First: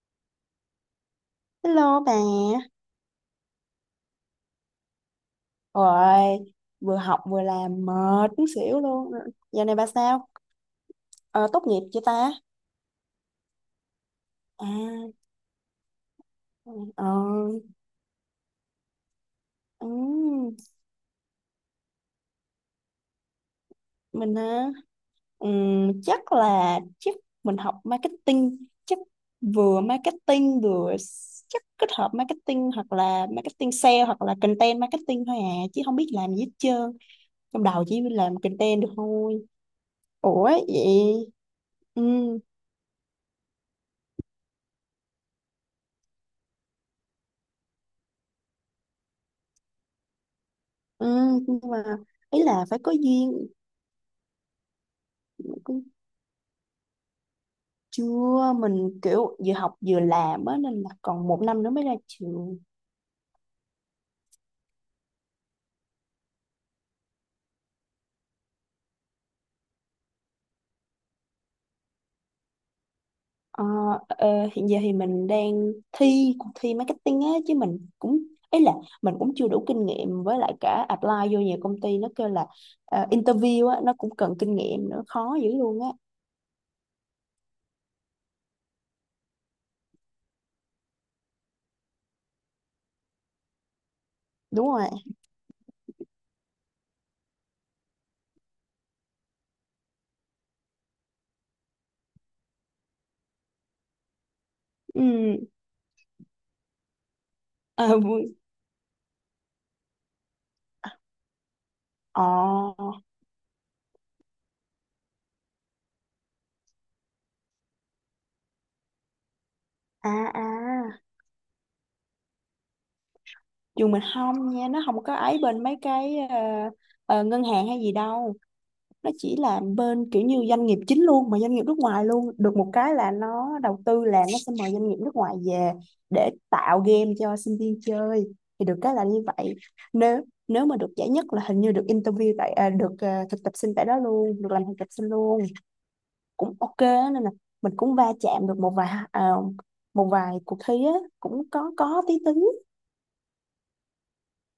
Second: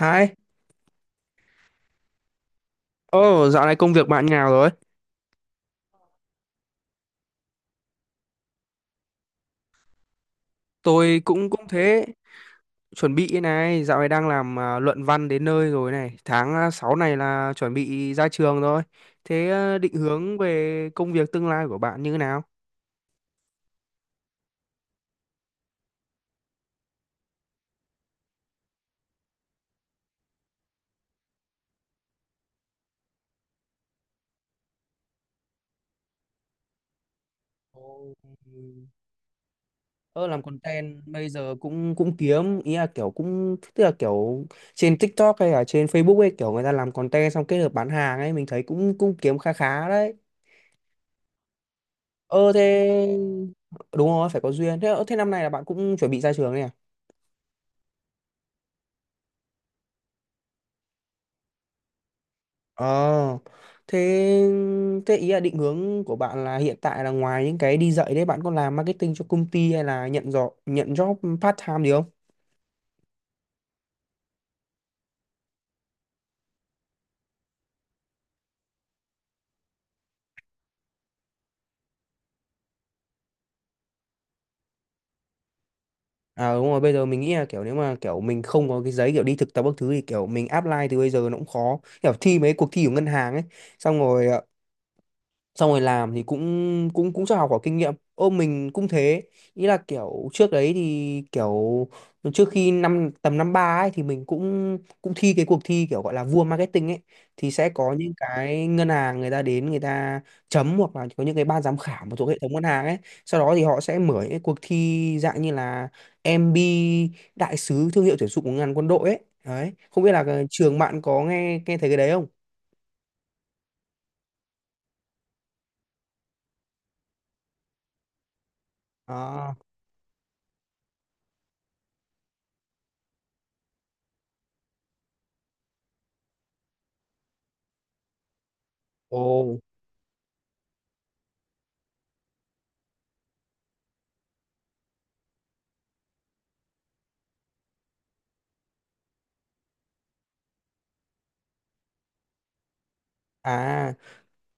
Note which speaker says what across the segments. Speaker 1: Hai,
Speaker 2: Hello bà,
Speaker 1: ồ dạo này công việc bạn như nào rồi?
Speaker 2: rồi vừa học vừa làm mệt muốn xỉu luôn. Giờ này bà sao?
Speaker 1: Tôi
Speaker 2: Ờ,
Speaker 1: cũng
Speaker 2: tốt
Speaker 1: cũng
Speaker 2: nghiệp chưa
Speaker 1: thế,
Speaker 2: ta?
Speaker 1: chuẩn bị này, dạo này đang làm
Speaker 2: À,
Speaker 1: luận văn đến nơi rồi này, tháng sáu
Speaker 2: ờ,
Speaker 1: này là chuẩn bị ra trường rồi. Thế à, định hướng
Speaker 2: ừm,
Speaker 1: về công việc tương lai của bạn như thế nào?
Speaker 2: mình hả? Chắc mình học marketing, chắc vừa marketing vừa s- chắc kết hợp marketing hoặc là marketing sale hoặc là content marketing thôi à, chứ không biết làm gì hết trơn. Trong
Speaker 1: Ồ,
Speaker 2: đầu chỉ làm content được thôi.
Speaker 1: ờ làm
Speaker 2: Ủa vậy?
Speaker 1: content bây giờ cũng cũng
Speaker 2: Ừ,
Speaker 1: kiếm ý là kiểu cũng tức là kiểu trên TikTok hay là trên Facebook ấy, kiểu người ta làm content xong kết hợp bán hàng ấy, mình thấy cũng cũng kiếm khá khá đấy.
Speaker 2: ừ, nhưng mà ý
Speaker 1: Ờ thế
Speaker 2: là phải có duyên.
Speaker 1: đúng rồi, phải có duyên. Thế thế năm nay là bạn
Speaker 2: Cũng
Speaker 1: cũng chuẩn bị ra trường này à?
Speaker 2: chưa, mình kiểu vừa học vừa làm á, nên là còn một năm nữa mới ra trường.
Speaker 1: Ờ. Thế thế ý là định hướng của bạn là hiện tại là ngoài những cái đi dạy đấy, bạn có làm marketing cho công ty hay là nhận job part time gì không?
Speaker 2: Ờ, ờ, hiện giờ thì mình đang thi cuộc thi marketing á, chứ ấy là mình cũng chưa đủ kinh nghiệm, với lại cả apply vô nhiều công ty, nó kêu là interview á, nó cũng cần kinh nghiệm nữa, khó dữ luôn á.
Speaker 1: À đúng rồi, bây giờ mình nghĩ là kiểu nếu mà kiểu mình không có cái giấy kiểu đi thực tập các thứ thì kiểu mình apply từ bây giờ nó cũng khó. Kiểu thi mấy cuộc thi của ngân hàng ấy, xong rồi
Speaker 2: Đúng rồi.
Speaker 1: xong rồi làm thì cũng cũng cũng cho học hỏi kinh nghiệm. Ô mình cũng thế, ý là kiểu trước đấy thì kiểu trước khi năm tầm năm ba ấy thì mình cũng
Speaker 2: Ừ.
Speaker 1: cũng thi cái cuộc thi kiểu gọi là vua marketing ấy, thì sẽ có
Speaker 2: Ờ
Speaker 1: những
Speaker 2: vui.
Speaker 1: cái ngân hàng người ta đến người ta chấm, hoặc là có những cái ban giám khảo mà
Speaker 2: Ờ.
Speaker 1: thuộc hệ thống ngân hàng ấy, sau đó thì họ sẽ mở những cái cuộc thi dạng như là MB đại sứ thương hiệu tuyển dụng của ngân hàng quân đội ấy. Đấy, không biết
Speaker 2: À.
Speaker 1: là
Speaker 2: À,
Speaker 1: cái trường bạn có nghe nghe thấy cái đấy không?
Speaker 2: trường mình không nha, nó không có ấy, bên mấy cái ngân hàng hay gì đâu, nó chỉ
Speaker 1: À,
Speaker 2: là bên kiểu như doanh nghiệp chính luôn, mà doanh nghiệp nước ngoài luôn. Được một cái là nó đầu tư, là nó sẽ mời doanh nghiệp nước ngoài về để tạo game cho sinh viên chơi, thì được cái là
Speaker 1: ồ
Speaker 2: như vậy. Nếu nếu mà được giải nhất là hình như được interview tại, được, thực tập sinh tại đó luôn, được làm thực tập sinh luôn, cũng ok á, nên là mình cũng va chạm được một vài cuộc thi á, cũng có tí tính.
Speaker 1: à,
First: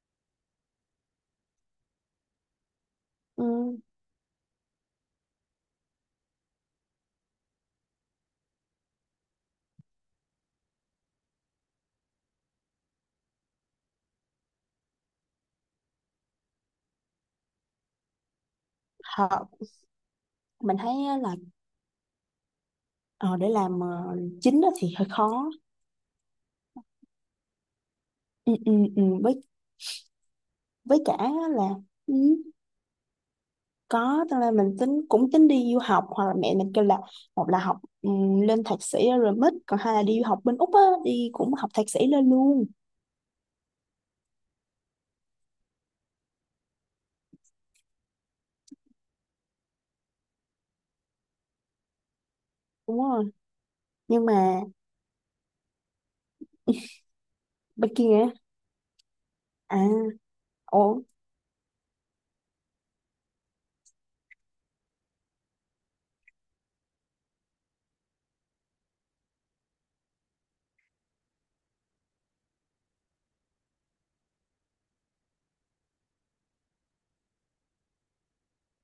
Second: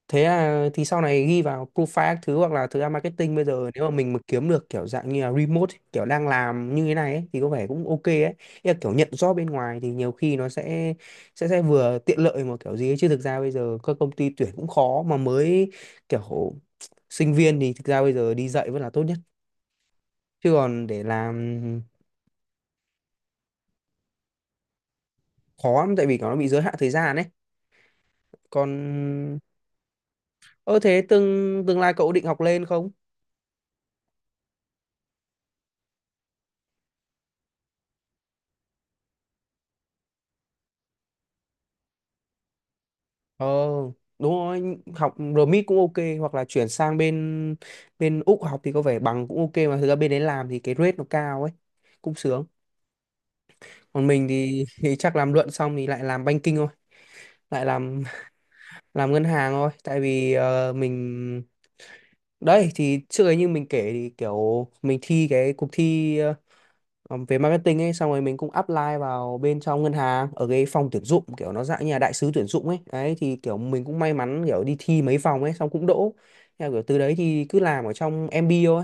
Speaker 1: thế là thì sau này ghi vào profile các thứ, hoặc là thực ra marketing bây giờ
Speaker 2: Ừ,
Speaker 1: nếu mà mình mà kiếm được kiểu dạng như là remote ấy, kiểu đang làm như thế này ấy, thì có vẻ cũng ok ấy. Ý là kiểu nhận job bên ngoài thì nhiều khi nó sẽ sẽ vừa tiện lợi mà kiểu gì ấy. Chứ thực ra bây giờ các công ty tuyển cũng khó, mà mới kiểu sinh viên thì thực ra bây giờ đi dạy vẫn là tốt nhất,
Speaker 2: họ.
Speaker 1: chứ
Speaker 2: Mình
Speaker 1: còn
Speaker 2: thấy
Speaker 1: để
Speaker 2: á
Speaker 1: làm
Speaker 2: là ờ, để làm chính á thì hơi khó.
Speaker 1: khó lắm tại vì nó bị giới hạn thời gian ấy.
Speaker 2: Ừ,
Speaker 1: Còn
Speaker 2: ừ, ừ. với
Speaker 1: ơ
Speaker 2: với
Speaker 1: thế
Speaker 2: cả á
Speaker 1: tương
Speaker 2: là,
Speaker 1: tương lai cậu
Speaker 2: ừ,
Speaker 1: định học lên không?
Speaker 2: có, tức là mình tính, cũng tính đi du học, hoặc là mẹ mình kêu là một là học, lên thạc sĩ ở rồi mít, còn hai là đi du học bên Úc á, đi cũng học thạc sĩ lên luôn.
Speaker 1: Ờ, đúng rồi, học RMIT cũng ok, hoặc là chuyển sang bên bên Úc học thì có vẻ bằng cũng ok, mà thực ra bên đấy làm thì cái rate nó cao ấy, cũng sướng.
Speaker 2: Đúng rồi,
Speaker 1: Còn
Speaker 2: nhưng
Speaker 1: mình
Speaker 2: mà
Speaker 1: thì, thì chắc làm luận xong thì lại làm banking thôi, lại
Speaker 2: bên
Speaker 1: làm
Speaker 2: kia á.
Speaker 1: làm ngân hàng thôi,
Speaker 2: À.
Speaker 1: tại vì
Speaker 2: Ồ.
Speaker 1: mình đấy thì trước ấy như mình kể thì kiểu mình thi cái cuộc thi ờ, về marketing ấy, xong rồi mình cũng apply vào bên trong ngân hàng ở cái phòng tuyển dụng kiểu nó dạng như là đại sứ tuyển dụng ấy. Đấy thì kiểu mình cũng may mắn, kiểu đi thi mấy vòng ấy xong cũng đỗ, theo kiểu từ đấy thì cứ làm ở trong MB thôi.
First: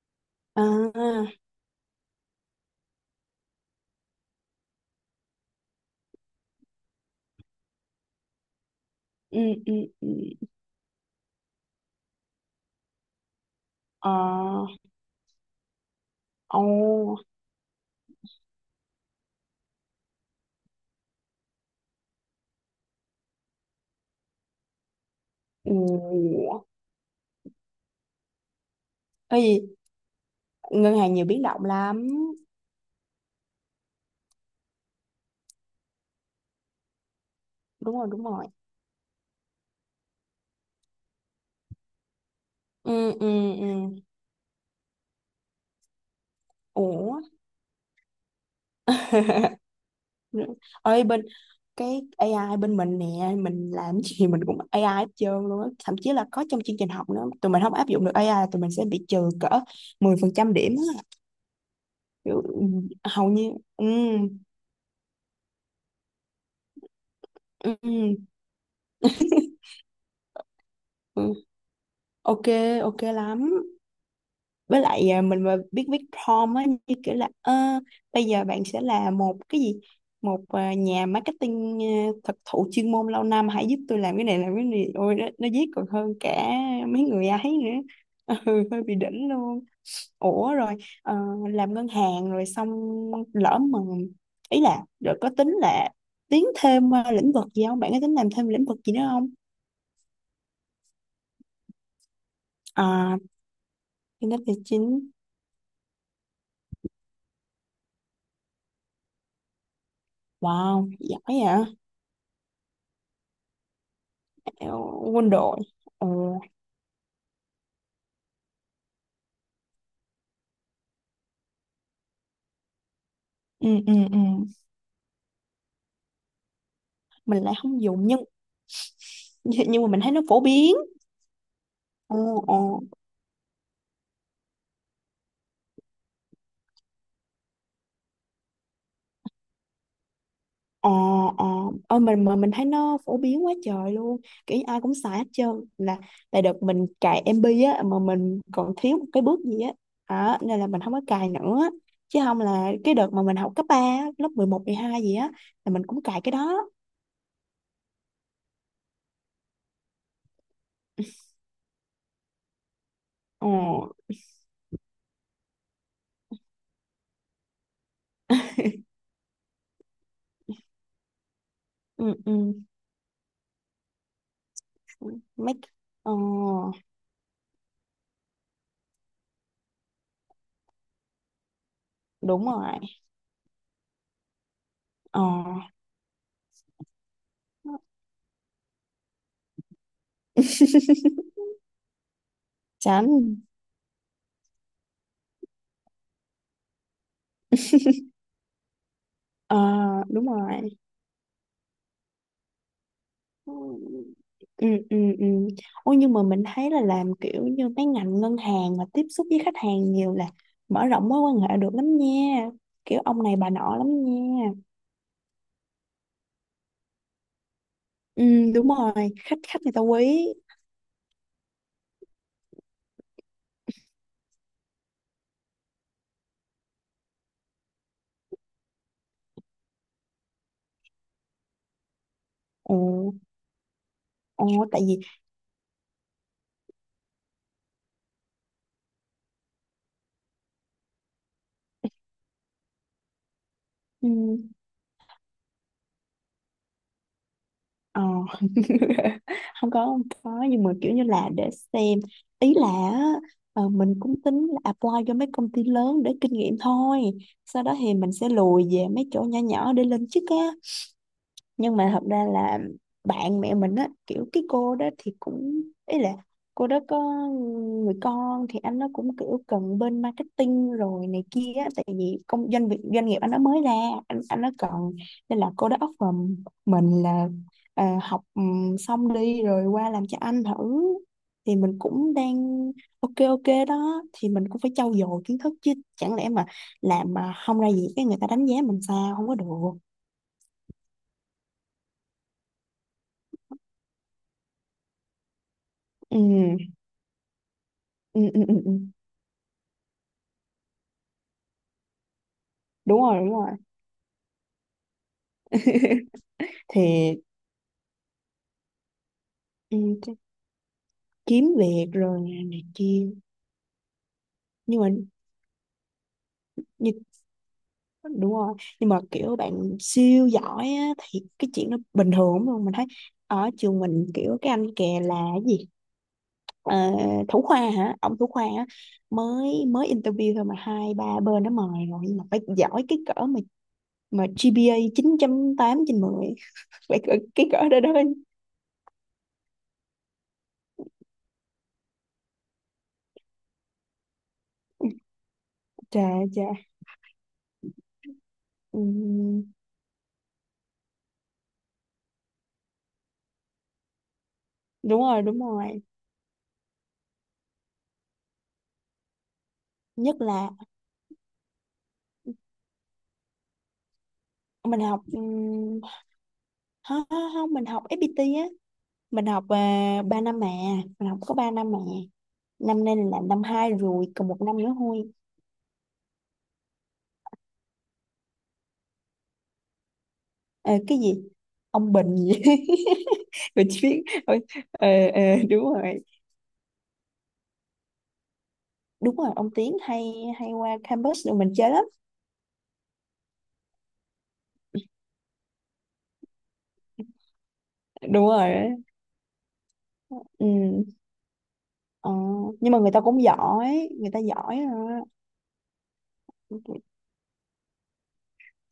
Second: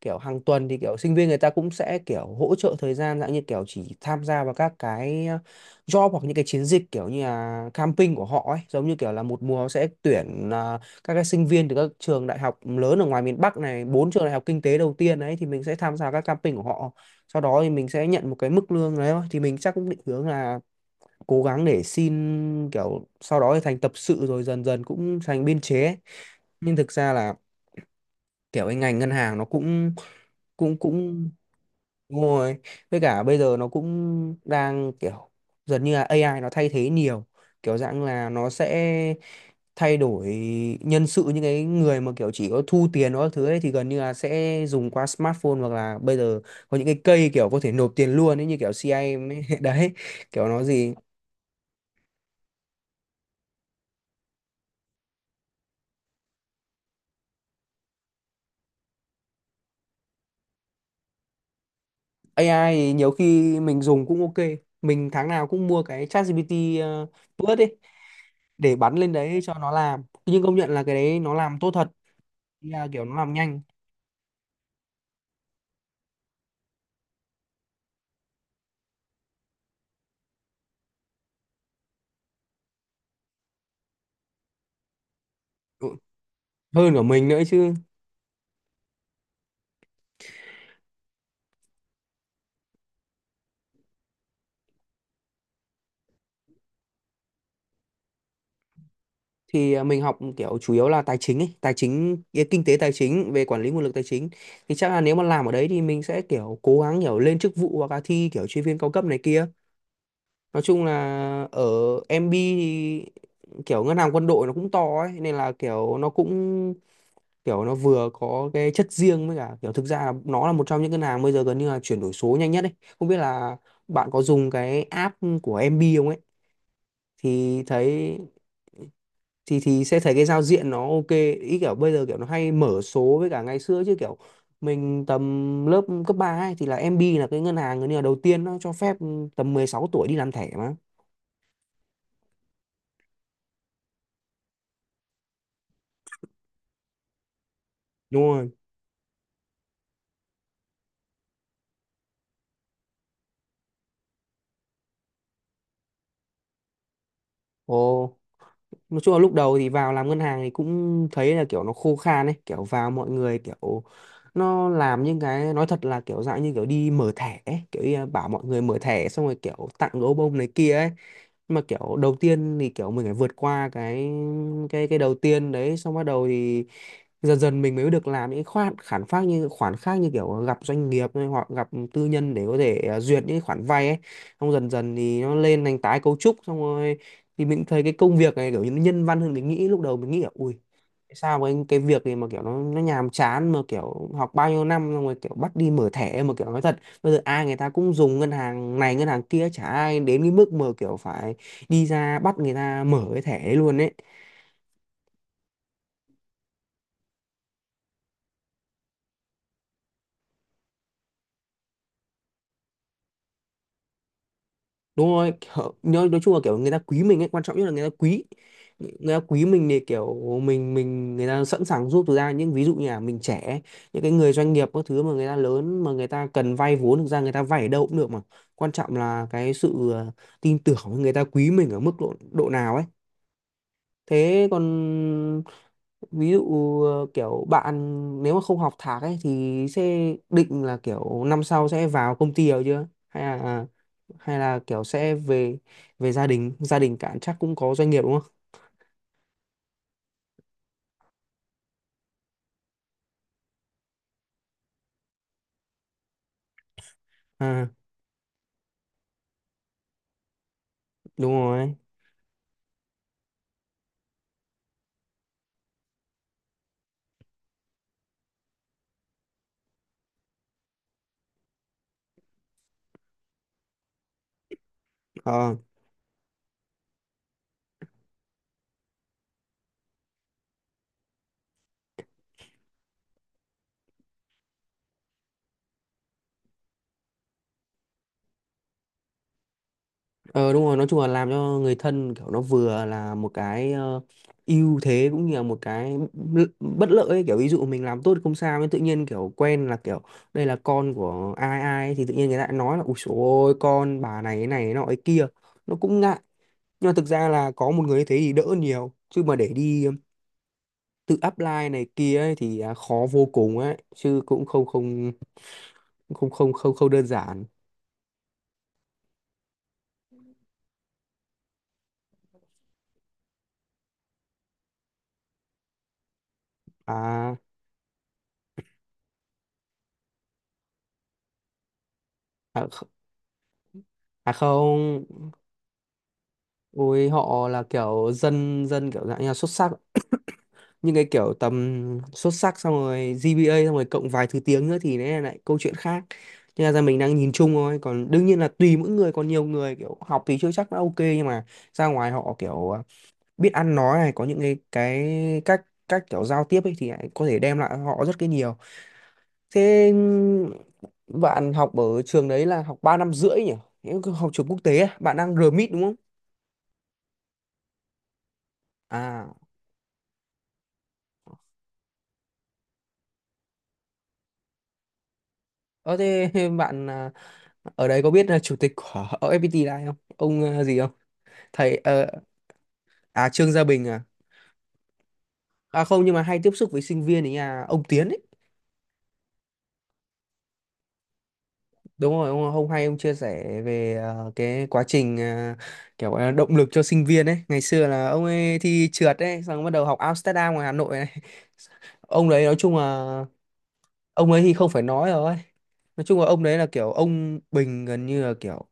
Speaker 1: Kiểu hàng tuần thì kiểu sinh
Speaker 2: À.
Speaker 1: viên người ta cũng sẽ kiểu hỗ trợ thời gian dạng như kiểu chỉ tham gia vào các cái job hoặc những cái chiến dịch kiểu như là camping của họ ấy, giống như kiểu là
Speaker 2: Ừ.
Speaker 1: một mùa
Speaker 2: Ừ.
Speaker 1: sẽ
Speaker 2: Ừ.
Speaker 1: tuyển các cái sinh viên từ các trường đại học lớn ở ngoài miền Bắc này, bốn trường đại học kinh
Speaker 2: Ờ.
Speaker 1: tế đầu tiên ấy thì mình sẽ tham gia các camping của họ,
Speaker 2: Ồ.
Speaker 1: sau đó thì mình sẽ nhận một cái mức lương đấy thôi. Thì mình chắc cũng định hướng là cố gắng để xin kiểu sau đó thì thành tập sự rồi dần dần cũng thành biên chế ấy.
Speaker 2: Ừ.
Speaker 1: Nhưng thực ra là kiểu cái ngành ngân hàng
Speaker 2: Cái
Speaker 1: nó
Speaker 2: gì?
Speaker 1: cũng cũng
Speaker 2: Ngân hàng nhiều
Speaker 1: cũng
Speaker 2: biến động lắm.
Speaker 1: đúng rồi. Với cả bây giờ nó cũng đang kiểu dần như là AI nó thay thế nhiều. Kiểu
Speaker 2: Đúng
Speaker 1: dạng
Speaker 2: rồi, đúng
Speaker 1: là
Speaker 2: rồi.
Speaker 1: nó sẽ thay đổi nhân sự những cái người mà kiểu chỉ có thu tiền
Speaker 2: Ừ. Ừ.
Speaker 1: đó thứ ấy,
Speaker 2: Ừ.
Speaker 1: thì gần như là sẽ dùng qua smartphone, hoặc là bây giờ có những cái
Speaker 2: Ủa.
Speaker 1: cây kiểu có thể nộp tiền luôn ấy, như kiểu CIM ấy. Đấy, kiểu nó gì
Speaker 2: Ơi, bên cái AI bên mình nè, mình làm gì mình cũng AI hết trơn luôn á, thậm chí là có trong chương trình học nữa, tụi mình không áp dụng được AI là tụi mình sẽ bị trừ cỡ 10% điểm á. Kiểu, ừ,
Speaker 1: AI thì nhiều
Speaker 2: hầu như.
Speaker 1: khi mình
Speaker 2: Ừ.
Speaker 1: dùng cũng ok. Mình tháng nào cũng mua cái ChatGPT uh, Plus ấy,
Speaker 2: Ừ.
Speaker 1: để bắn lên đấy cho nó làm. Nhưng công nhận là cái đấy
Speaker 2: Ừ.
Speaker 1: nó làm tốt thật,
Speaker 2: Ok.
Speaker 1: là
Speaker 2: Ok
Speaker 1: kiểu nó làm
Speaker 2: lắm,
Speaker 1: nhanh.
Speaker 2: với lại, mình mà biết viết prompt á, như kiểu là "Ờ, bây giờ bạn sẽ là một cái gì một à, nhà marketing thực thụ, chuyên môn lâu năm, hãy giúp tôi làm cái này làm cái này", ôi nó viết còn
Speaker 1: Ừ,
Speaker 2: hơn cả
Speaker 1: hơn của
Speaker 2: mấy
Speaker 1: mình
Speaker 2: người
Speaker 1: nữa
Speaker 2: ấy nữa.
Speaker 1: chứ.
Speaker 2: Ừ, hơi bị đỉnh luôn. Ủa rồi, ờ, làm ngân hàng rồi xong, lỡ mà, ý là, rồi có tính là tiến thêm lĩnh vực gì không, bạn có tính làm thêm lĩnh vực gì nữa không?
Speaker 1: Thì mình học kiểu chủ yếu là tài chính ấy, tài chính kinh tế tài
Speaker 2: À,
Speaker 1: chính về quản lý nguồn lực tài chính,
Speaker 2: kinh tế tài
Speaker 1: thì chắc là
Speaker 2: chính.
Speaker 1: nếu mà làm ở đấy thì mình sẽ kiểu cố gắng kiểu lên chức vụ hoặc là thi kiểu chuyên viên cao cấp này kia. Nói chung
Speaker 2: Wow, giỏi
Speaker 1: là ở
Speaker 2: vậy.
Speaker 1: MB thì kiểu ngân hàng quân đội nó
Speaker 2: Ờ,
Speaker 1: cũng to ấy,
Speaker 2: quân
Speaker 1: nên là
Speaker 2: đội.
Speaker 1: kiểu
Speaker 2: Ừ.
Speaker 1: nó cũng kiểu nó vừa có cái chất riêng, với cả kiểu thực ra là nó là một trong những ngân hàng bây giờ gần như là chuyển đổi số nhanh nhất ấy. Không biết là
Speaker 2: Ừ. Ừ.
Speaker 1: bạn
Speaker 2: Ừ.
Speaker 1: có dùng cái app của MB không ấy
Speaker 2: Mình lại
Speaker 1: thì
Speaker 2: không dùng,
Speaker 1: thấy,
Speaker 2: nhưng
Speaker 1: thì
Speaker 2: nhưng
Speaker 1: thì
Speaker 2: mà
Speaker 1: sẽ
Speaker 2: mình thấy
Speaker 1: thấy
Speaker 2: nó
Speaker 1: cái
Speaker 2: phổ
Speaker 1: giao diện
Speaker 2: biến.
Speaker 1: nó ok. Ý kiểu bây giờ
Speaker 2: Ồ.
Speaker 1: kiểu nó hay
Speaker 2: Ồ.
Speaker 1: mở số, với cả ngày xưa chứ kiểu mình tầm lớp cấp 3 ấy, thì là MB là cái ngân hàng gần như là đầu tiên nó cho phép tầm 16 tuổi đi làm thẻ mà.
Speaker 2: Ồ. Ồ. Ôi, mình mà mình thấy nó phổ biến quá trời luôn, kiểu như ai cũng xài hết trơn, là là đợt mình cài MB á, mà
Speaker 1: Đúng
Speaker 2: mình
Speaker 1: rồi,
Speaker 2: còn thiếu một cái bước gì á, nên là mình không có cài nữa, chứ không là cái đợt mà mình học cấp 3, lớp 11, 12 gì á, là mình cũng cài cái đó.
Speaker 1: ồ nói chung là lúc đầu thì vào làm ngân hàng thì cũng thấy là kiểu nó khô khan ấy, kiểu vào mọi người
Speaker 2: Ồ.
Speaker 1: kiểu nó làm những cái, nói thật là kiểu dạng như kiểu đi mở thẻ ấy. Kiểu như là bảo mọi người mở thẻ xong rồi kiểu tặng gấu bông này kia ấy. Nhưng mà kiểu
Speaker 2: Ừ.
Speaker 1: đầu
Speaker 2: Ừ.
Speaker 1: tiên thì kiểu mình phải vượt qua cái cái đầu tiên
Speaker 2: Mấy.
Speaker 1: đấy, xong bắt
Speaker 2: Ờ.
Speaker 1: đầu thì dần dần mình mới được làm những khoản khoản khác, như khoản khác như kiểu gặp doanh nghiệp hay hoặc gặp tư nhân để
Speaker 2: Đúng
Speaker 1: có thể
Speaker 2: rồi.
Speaker 1: duyệt những khoản vay ấy, xong dần dần thì
Speaker 2: Ờ.
Speaker 1: nó lên thành tái cấu trúc xong rồi. Thì mình thấy cái công việc này kiểu như nó nhân văn hơn mình nghĩ, lúc đầu mình nghĩ là ui sao mà cái việc này mà kiểu nó
Speaker 2: Chán.
Speaker 1: nhàm chán, mà kiểu học bao nhiêu năm xong rồi kiểu bắt đi mở thẻ. Mà kiểu nói thật bây giờ ai người ta cũng dùng ngân hàng này ngân hàng kia,
Speaker 2: Ờ.
Speaker 1: chả ai đến
Speaker 2: Đúng
Speaker 1: cái mức
Speaker 2: rồi.
Speaker 1: mà kiểu phải đi ra bắt người ta mở cái thẻ
Speaker 2: Ừ.
Speaker 1: ấy luôn ấy.
Speaker 2: Ừ. Ừ. Ừ. Ôi, nhưng mà mình thấy là làm kiểu như mấy ngành ngân hàng mà tiếp xúc với khách hàng nhiều là mở rộng mối quan hệ được lắm nha, kiểu ông này bà nọ lắm nha.
Speaker 1: Đúng rồi kiểu, nói chung là kiểu người ta quý mình ấy, quan trọng nhất là người ta
Speaker 2: Ừ.
Speaker 1: quý,
Speaker 2: Đúng rồi,
Speaker 1: người ta
Speaker 2: khách,
Speaker 1: quý
Speaker 2: khách
Speaker 1: mình
Speaker 2: người
Speaker 1: thì
Speaker 2: ta
Speaker 1: kiểu
Speaker 2: quý.
Speaker 1: mình người ta sẵn sàng giúp ra, những ví dụ như là mình trẻ, những cái người doanh nghiệp các thứ mà người ta lớn mà người ta cần vay vốn, thực ra người ta vay ở đâu cũng được mà, quan trọng là cái sự tin tưởng người ta quý mình ở mức độ độ nào
Speaker 2: Ồ.
Speaker 1: ấy. Thế còn
Speaker 2: Ồ. Tại vì.
Speaker 1: ví dụ kiểu bạn nếu mà không học thạc ấy thì sẽ định là kiểu năm sau sẽ vào công ty rồi chưa, hay là
Speaker 2: Ừ.
Speaker 1: hay là kiểu sẽ về về gia đình cản chắc cũng có doanh nghiệp
Speaker 2: Ờ.
Speaker 1: đúng không?
Speaker 2: Không có, không có, nhưng mà kiểu như là để xem, ý là á, mình cũng tính là apply cho mấy công ty lớn để kinh nghiệm thôi, sau
Speaker 1: À
Speaker 2: đó thì mình sẽ lùi về mấy chỗ nhỏ nhỏ để lên chức á.
Speaker 1: đúng rồi,
Speaker 2: Nhưng mà thật ra là bạn mẹ mình á, kiểu cái cô đó thì cũng, ý là cô đó có người con, thì anh nó cũng kiểu cần bên marketing rồi này kia á, tại vì công doanh, việc doanh nghiệp anh nó mới ra, anh nó cần, nên là
Speaker 1: ờ.
Speaker 2: cô đó offer mình là, học xong đi rồi qua làm cho anh thử, thì mình cũng đang ok, ok đó, thì mình cũng phải trau dồi kiến thức, chứ chẳng lẽ mà làm mà không ra gì, cái người ta đánh giá mình sao không có được.
Speaker 1: Ờ đúng rồi, nói chung là làm cho người thân kiểu nó vừa là một cái ưu thế, cũng như là một cái
Speaker 2: Ừ.
Speaker 1: bất lợi ấy. Kiểu ví dụ mình làm tốt
Speaker 2: Ừ.
Speaker 1: không
Speaker 2: Ừ.
Speaker 1: sao
Speaker 2: Ừ.
Speaker 1: nhưng
Speaker 2: Ừ.
Speaker 1: tự nhiên kiểu quen là kiểu đây là con của ai ai ấy, thì tự nhiên người ta lại nói là ui
Speaker 2: Đúng
Speaker 1: dồi
Speaker 2: rồi, đúng rồi.
Speaker 1: ôi con bà này cái nọ cái kia nó cũng ngại. Nhưng mà thực
Speaker 2: Thì,
Speaker 1: ra là có một người như thế thì đỡ nhiều chứ mà để
Speaker 2: ừ,
Speaker 1: đi
Speaker 2: chắc
Speaker 1: tự
Speaker 2: kiếm
Speaker 1: apply này
Speaker 2: việc
Speaker 1: kia
Speaker 2: rồi
Speaker 1: ấy,
Speaker 2: này,
Speaker 1: thì
Speaker 2: này
Speaker 1: khó
Speaker 2: kia,
Speaker 1: vô cùng ấy chứ cũng không
Speaker 2: nhưng mà
Speaker 1: không không không không không
Speaker 2: như,
Speaker 1: đơn giản.
Speaker 2: đúng rồi, nhưng mà kiểu bạn siêu giỏi á, thì cái chuyện nó bình thường lắm luôn, mình thấy ở trường mình kiểu cái anh kè là cái gì, Ờ,
Speaker 1: à
Speaker 2: thủ khoa hả, ông thủ khoa á, mới mới interview thôi mà hai ba bên nó mời rồi, nhưng mà phải
Speaker 1: à,
Speaker 2: giỏi
Speaker 1: kh-
Speaker 2: cái cỡ mà
Speaker 1: À
Speaker 2: GPA
Speaker 1: không.
Speaker 2: 9 8/10. Phải
Speaker 1: Ôi
Speaker 2: cỡ, cái
Speaker 1: họ là
Speaker 2: cỡ đó đó.
Speaker 1: kiểu dân dân kiểu dạng như là xuất sắc nhưng cái kiểu tầm xuất sắc xong rồi GPA xong rồi cộng vài thứ tiếng nữa thì đấy là lại câu chuyện khác.
Speaker 2: Trời, trời.
Speaker 1: Thế là ra mình đang nhìn chung thôi, còn đương nhiên là tùy
Speaker 2: Ừ,
Speaker 1: mỗi người, còn nhiều người kiểu học thì chưa chắc đã ok nhưng mà ra ngoài họ kiểu biết ăn nói này, có những cái
Speaker 2: đúng
Speaker 1: cái
Speaker 2: rồi, đúng
Speaker 1: cách
Speaker 2: rồi.
Speaker 1: cách kiểu giao tiếp ấy thì lại có thể đem lại họ rất cái nhiều. Thế
Speaker 2: Nhất là
Speaker 1: bạn học ở trường đấy là học 3 năm rưỡi nhỉ? Nếu học trường quốc tế
Speaker 2: mình
Speaker 1: à?
Speaker 2: học
Speaker 1: Bạn đang RMIT đúng không
Speaker 2: không, không không, mình học FPT á, mình
Speaker 1: à?
Speaker 2: học 3 năm mà, mình học có 3 năm mà, năm nay là năm hai rồi, còn một năm nữa thôi.
Speaker 1: Ờ thế bạn ở đấy có biết là chủ tịch của FPT là ai không? Ông
Speaker 2: Ờ,
Speaker 1: gì không?
Speaker 2: cái gì,
Speaker 1: Thầy
Speaker 2: ông Bình gì.
Speaker 1: à, Trương Gia
Speaker 2: Mình
Speaker 1: Bình
Speaker 2: chỉ
Speaker 1: à?
Speaker 2: biết. Ờ. Ờ. Ờ. Đúng
Speaker 1: À
Speaker 2: rồi.
Speaker 1: không, nhưng mà hay tiếp xúc với sinh viên ấy à, ông Tiến ấy.
Speaker 2: Đúng rồi, ông Tiến hay hay qua campus rồi mình chơi lắm.
Speaker 1: Đúng rồi, ông hay ông chia sẻ về cái quá trình kiểu động lực cho sinh viên ấy. Ngày xưa là ông
Speaker 2: Đúng
Speaker 1: ấy
Speaker 2: rồi.
Speaker 1: thi trượt ấy, xong bắt đầu học Amsterdam ngoài Hà
Speaker 2: Ừ.
Speaker 1: Nội này.
Speaker 2: ờ,
Speaker 1: Ông đấy nói
Speaker 2: nhưng
Speaker 1: chung
Speaker 2: mà người ta cũng
Speaker 1: là,
Speaker 2: giỏi, người ta
Speaker 1: ông ấy thì
Speaker 2: giỏi
Speaker 1: không
Speaker 2: à.
Speaker 1: phải nói rồi. Nói chung là ông đấy là
Speaker 2: Ừ.
Speaker 1: kiểu, ông Bình gần như là kiểu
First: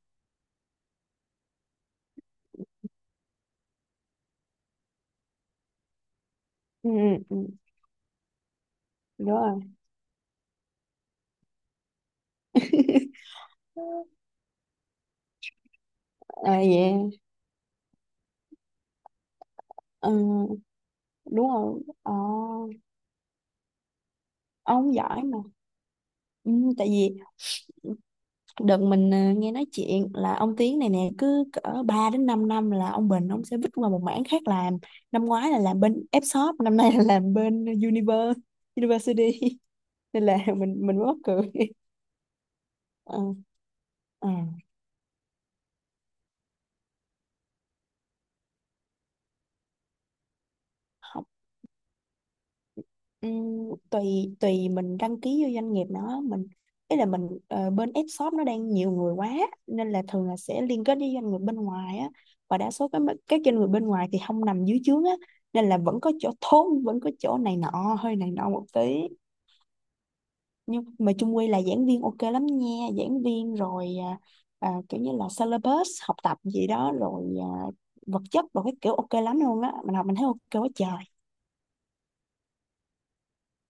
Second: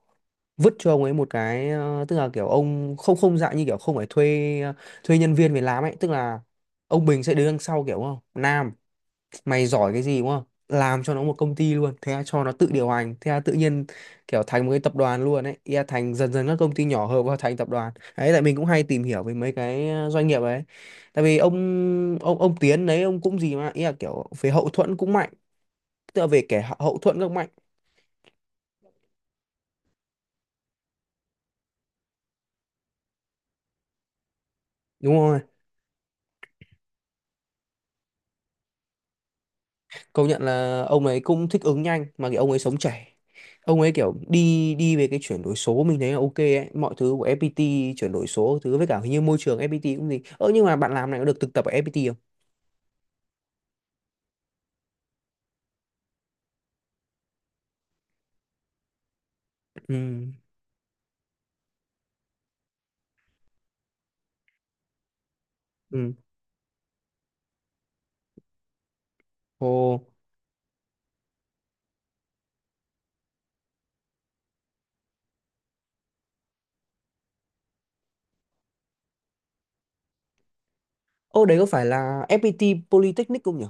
Speaker 1: vứt cho ông ấy một cái tức là kiểu ông không không dạng như kiểu không phải thuê thuê nhân viên về làm ấy, tức là
Speaker 2: Ừ.
Speaker 1: ông Bình sẽ
Speaker 2: Ừ.
Speaker 1: đứng đằng sau kiểu, không Nam
Speaker 2: Đúng rồi.
Speaker 1: mày giỏi cái gì đúng không, làm cho nó một công ty luôn, thế là cho nó tự điều hành, thế là tự nhiên kiểu thành một cái tập đoàn luôn ấy. Ý là thành dần dần các
Speaker 2: À,
Speaker 1: công ty nhỏ
Speaker 2: yeah.
Speaker 1: hợp vào thành tập đoàn đấy, tại mình cũng hay tìm hiểu về mấy cái doanh nghiệp
Speaker 2: Ừ,
Speaker 1: ấy. Tại vì
Speaker 2: đúng rồi.
Speaker 1: ông ông Tiến đấy, ông cũng gì mà ý là kiểu về hậu
Speaker 2: Ờ, ông
Speaker 1: thuẫn cũng
Speaker 2: giỏi
Speaker 1: mạnh,
Speaker 2: mà.
Speaker 1: tức là về
Speaker 2: Ừ,
Speaker 1: kẻ
Speaker 2: tại
Speaker 1: hậu
Speaker 2: vì
Speaker 1: thuẫn cũng mạnh.
Speaker 2: đợt mình nghe nói chuyện là ông Tiến này nè, cứ cỡ 3 đến 5 năm là ông Bình ông sẽ vứt qua một mảng khác làm.
Speaker 1: Đúng
Speaker 2: Năm
Speaker 1: rồi,
Speaker 2: ngoái là làm bên F-shop, năm nay là làm bên University. Nên
Speaker 1: công
Speaker 2: là
Speaker 1: nhận
Speaker 2: mình
Speaker 1: là
Speaker 2: mình mới
Speaker 1: ông
Speaker 2: mắc
Speaker 1: ấy cũng
Speaker 2: cười.
Speaker 1: thích ứng nhanh mà, cái ông ấy sống trẻ.
Speaker 2: Ờ.
Speaker 1: Ông ấy kiểu
Speaker 2: Ờ.
Speaker 1: đi đi về cái chuyển đổi số, mình thấy là ok ấy, mọi thứ của FPT chuyển đổi số thứ, với cả hình như môi trường FPT cũng gì ơ. Nhưng mà bạn làm này có được thực tập ở FPT không?
Speaker 2: Tùy, tùy mình đăng ký vô doanh nghiệp nó, mình ý là mình, bên F shop nó đang nhiều người quá, nên là
Speaker 1: Ừ.
Speaker 2: thường là sẽ liên kết với doanh nghiệp bên ngoài á, và đa số các doanh nghiệp bên ngoài thì không nằm dưới trướng á, nên là vẫn có
Speaker 1: Ừ.
Speaker 2: chỗ thốn, vẫn có chỗ này nọ, hơi này nọ một tí.
Speaker 1: Ồ.
Speaker 2: Nhưng mà chung quy là giảng viên ok lắm nha, giảng viên rồi, kiểu như là syllabus học tập gì đó, rồi vật chất rồi cái kiểu ok lắm luôn á, mình học mình thấy ok quá trời.
Speaker 1: Ô, đấy có phải là FPT Polytechnic không nhỉ?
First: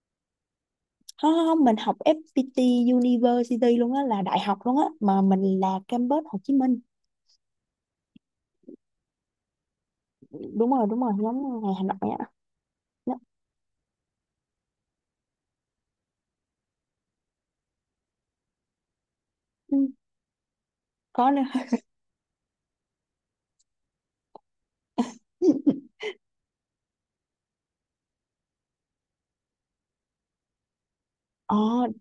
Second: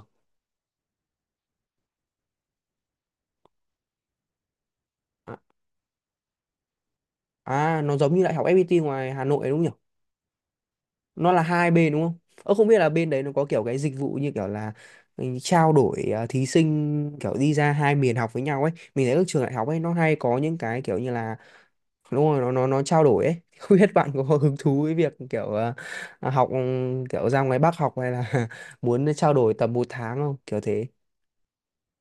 Speaker 2: Không không không, mình học FPT University luôn á, là đại học luôn á, mà
Speaker 1: à,
Speaker 2: mình là campus Hồ Chí Minh.
Speaker 1: nó giống như đại học FPT ngoài Hà Nội ấy đúng nhỉ?
Speaker 2: Đúng rồi, đúng rồi,
Speaker 1: Nó là
Speaker 2: giống
Speaker 1: hai
Speaker 2: ngày Hà
Speaker 1: bên đúng
Speaker 2: Nội
Speaker 1: không?
Speaker 2: á.
Speaker 1: Ơ, không biết là bên
Speaker 2: Nó.
Speaker 1: đấy nó có kiểu cái dịch vụ như kiểu là trao đổi thí sinh kiểu đi ra hai miền học với nhau ấy. Mình thấy các trường đại học
Speaker 2: Ừ,
Speaker 1: ấy nó hay có những cái kiểu như
Speaker 2: có
Speaker 1: là,
Speaker 2: nữa.
Speaker 1: đúng rồi, nó nó trao đổi ấy. Không biết bạn có hứng thú với việc kiểu học kiểu ra ngoài Bắc học hay là muốn trao đổi tầm một tháng không? Kiểu thế.
Speaker 2: Ờ,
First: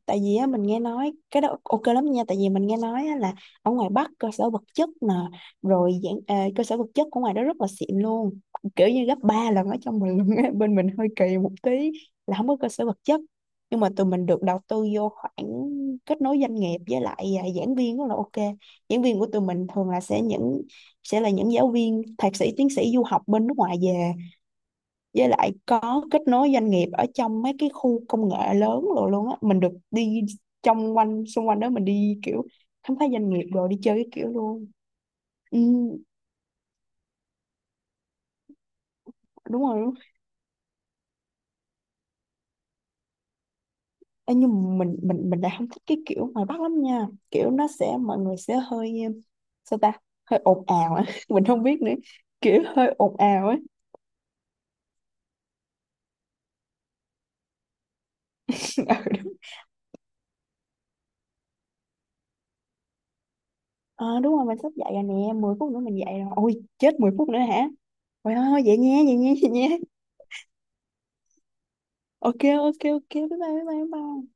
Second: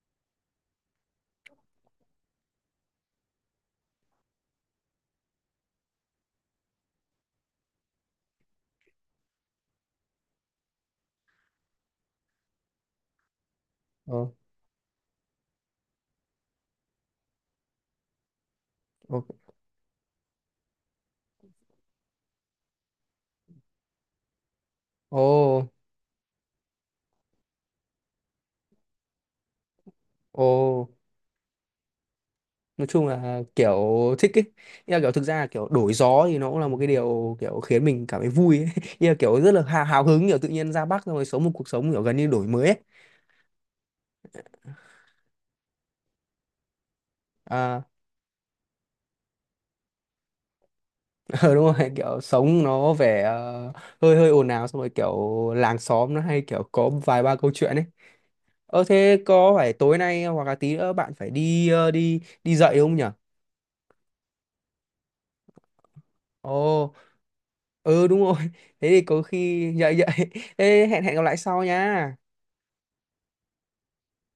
Speaker 2: tại vì á, mình nghe nói cái đó ok lắm nha, tại vì mình nghe nói á, là ở ngoài Bắc cơ sở vật chất nè, rồi dạng, cơ sở vật chất của ngoài đó rất là xịn luôn, kiểu như gấp 3 lần ở trong mình luôn á. Bên mình hơi kỳ một tí, là không có cơ sở vật chất, nhưng mà tụi mình
Speaker 1: Ồ,
Speaker 2: được đầu tư vô khoảng kết nối doanh nghiệp, với lại giảng viên rất là ok. Giảng viên
Speaker 1: ồ,
Speaker 2: của tụi mình thường là sẽ là những giáo viên thạc sĩ, tiến sĩ du học bên nước ngoài về, với lại
Speaker 1: ồ,
Speaker 2: có kết nối doanh nghiệp ở trong mấy cái khu công nghệ lớn, rồi luôn á, mình được đi
Speaker 1: ồ.
Speaker 2: trong quanh, xung quanh đó, mình đi kiểu
Speaker 1: Nói
Speaker 2: khám
Speaker 1: chung
Speaker 2: phá doanh
Speaker 1: là
Speaker 2: nghiệp rồi đi
Speaker 1: kiểu
Speaker 2: chơi cái kiểu
Speaker 1: thích ấy.
Speaker 2: luôn.
Speaker 1: Ý là kiểu thực ra là
Speaker 2: Ừ,
Speaker 1: kiểu đổi gió thì nó cũng là một cái điều kiểu khiến mình cảm thấy vui ấy. Ý là kiểu rất là
Speaker 2: đúng rồi,
Speaker 1: hào,
Speaker 2: đúng.
Speaker 1: hào hứng, kiểu tự nhiên ra Bắc xong rồi sống một cuộc sống kiểu gần như đổi mới ấy.
Speaker 2: Ê, nhưng mà mình lại không thích cái kiểu ngoài Bắc lắm nha, kiểu nó
Speaker 1: À,
Speaker 2: sẽ, mọi người sẽ hơi sao ta, hơi ồn ào á. Mình
Speaker 1: ờ,
Speaker 2: không
Speaker 1: đúng
Speaker 2: biết
Speaker 1: rồi,
Speaker 2: nữa,
Speaker 1: kiểu sống
Speaker 2: kiểu
Speaker 1: nó
Speaker 2: hơi ồn
Speaker 1: vẻ
Speaker 2: ào á.
Speaker 1: hơi hơi ồn ào, xong rồi kiểu làng xóm nó hay kiểu có vài ba câu chuyện ấy. Ờ thế có phải tối nay hoặc là tí nữa bạn phải đi đi đi dạy không nhỉ?
Speaker 2: Ừ, đúng. Ờ, đúng rồi, mình sắp dậy rồi nè, 10 phút nữa mình dậy rồi,
Speaker 1: Ồ.
Speaker 2: ôi chết, 10 phút nữa hả.
Speaker 1: Ừ, đúng rồi.
Speaker 2: Ôi thôi vậy
Speaker 1: Thế
Speaker 2: nha,
Speaker 1: thì
Speaker 2: vậy
Speaker 1: có
Speaker 2: nha, vậy nha.
Speaker 1: khi dậy dậy thế hẹn hẹn gặp lại sau nha.
Speaker 2: Ok. Ok, ok, bye bye, bye bye bye.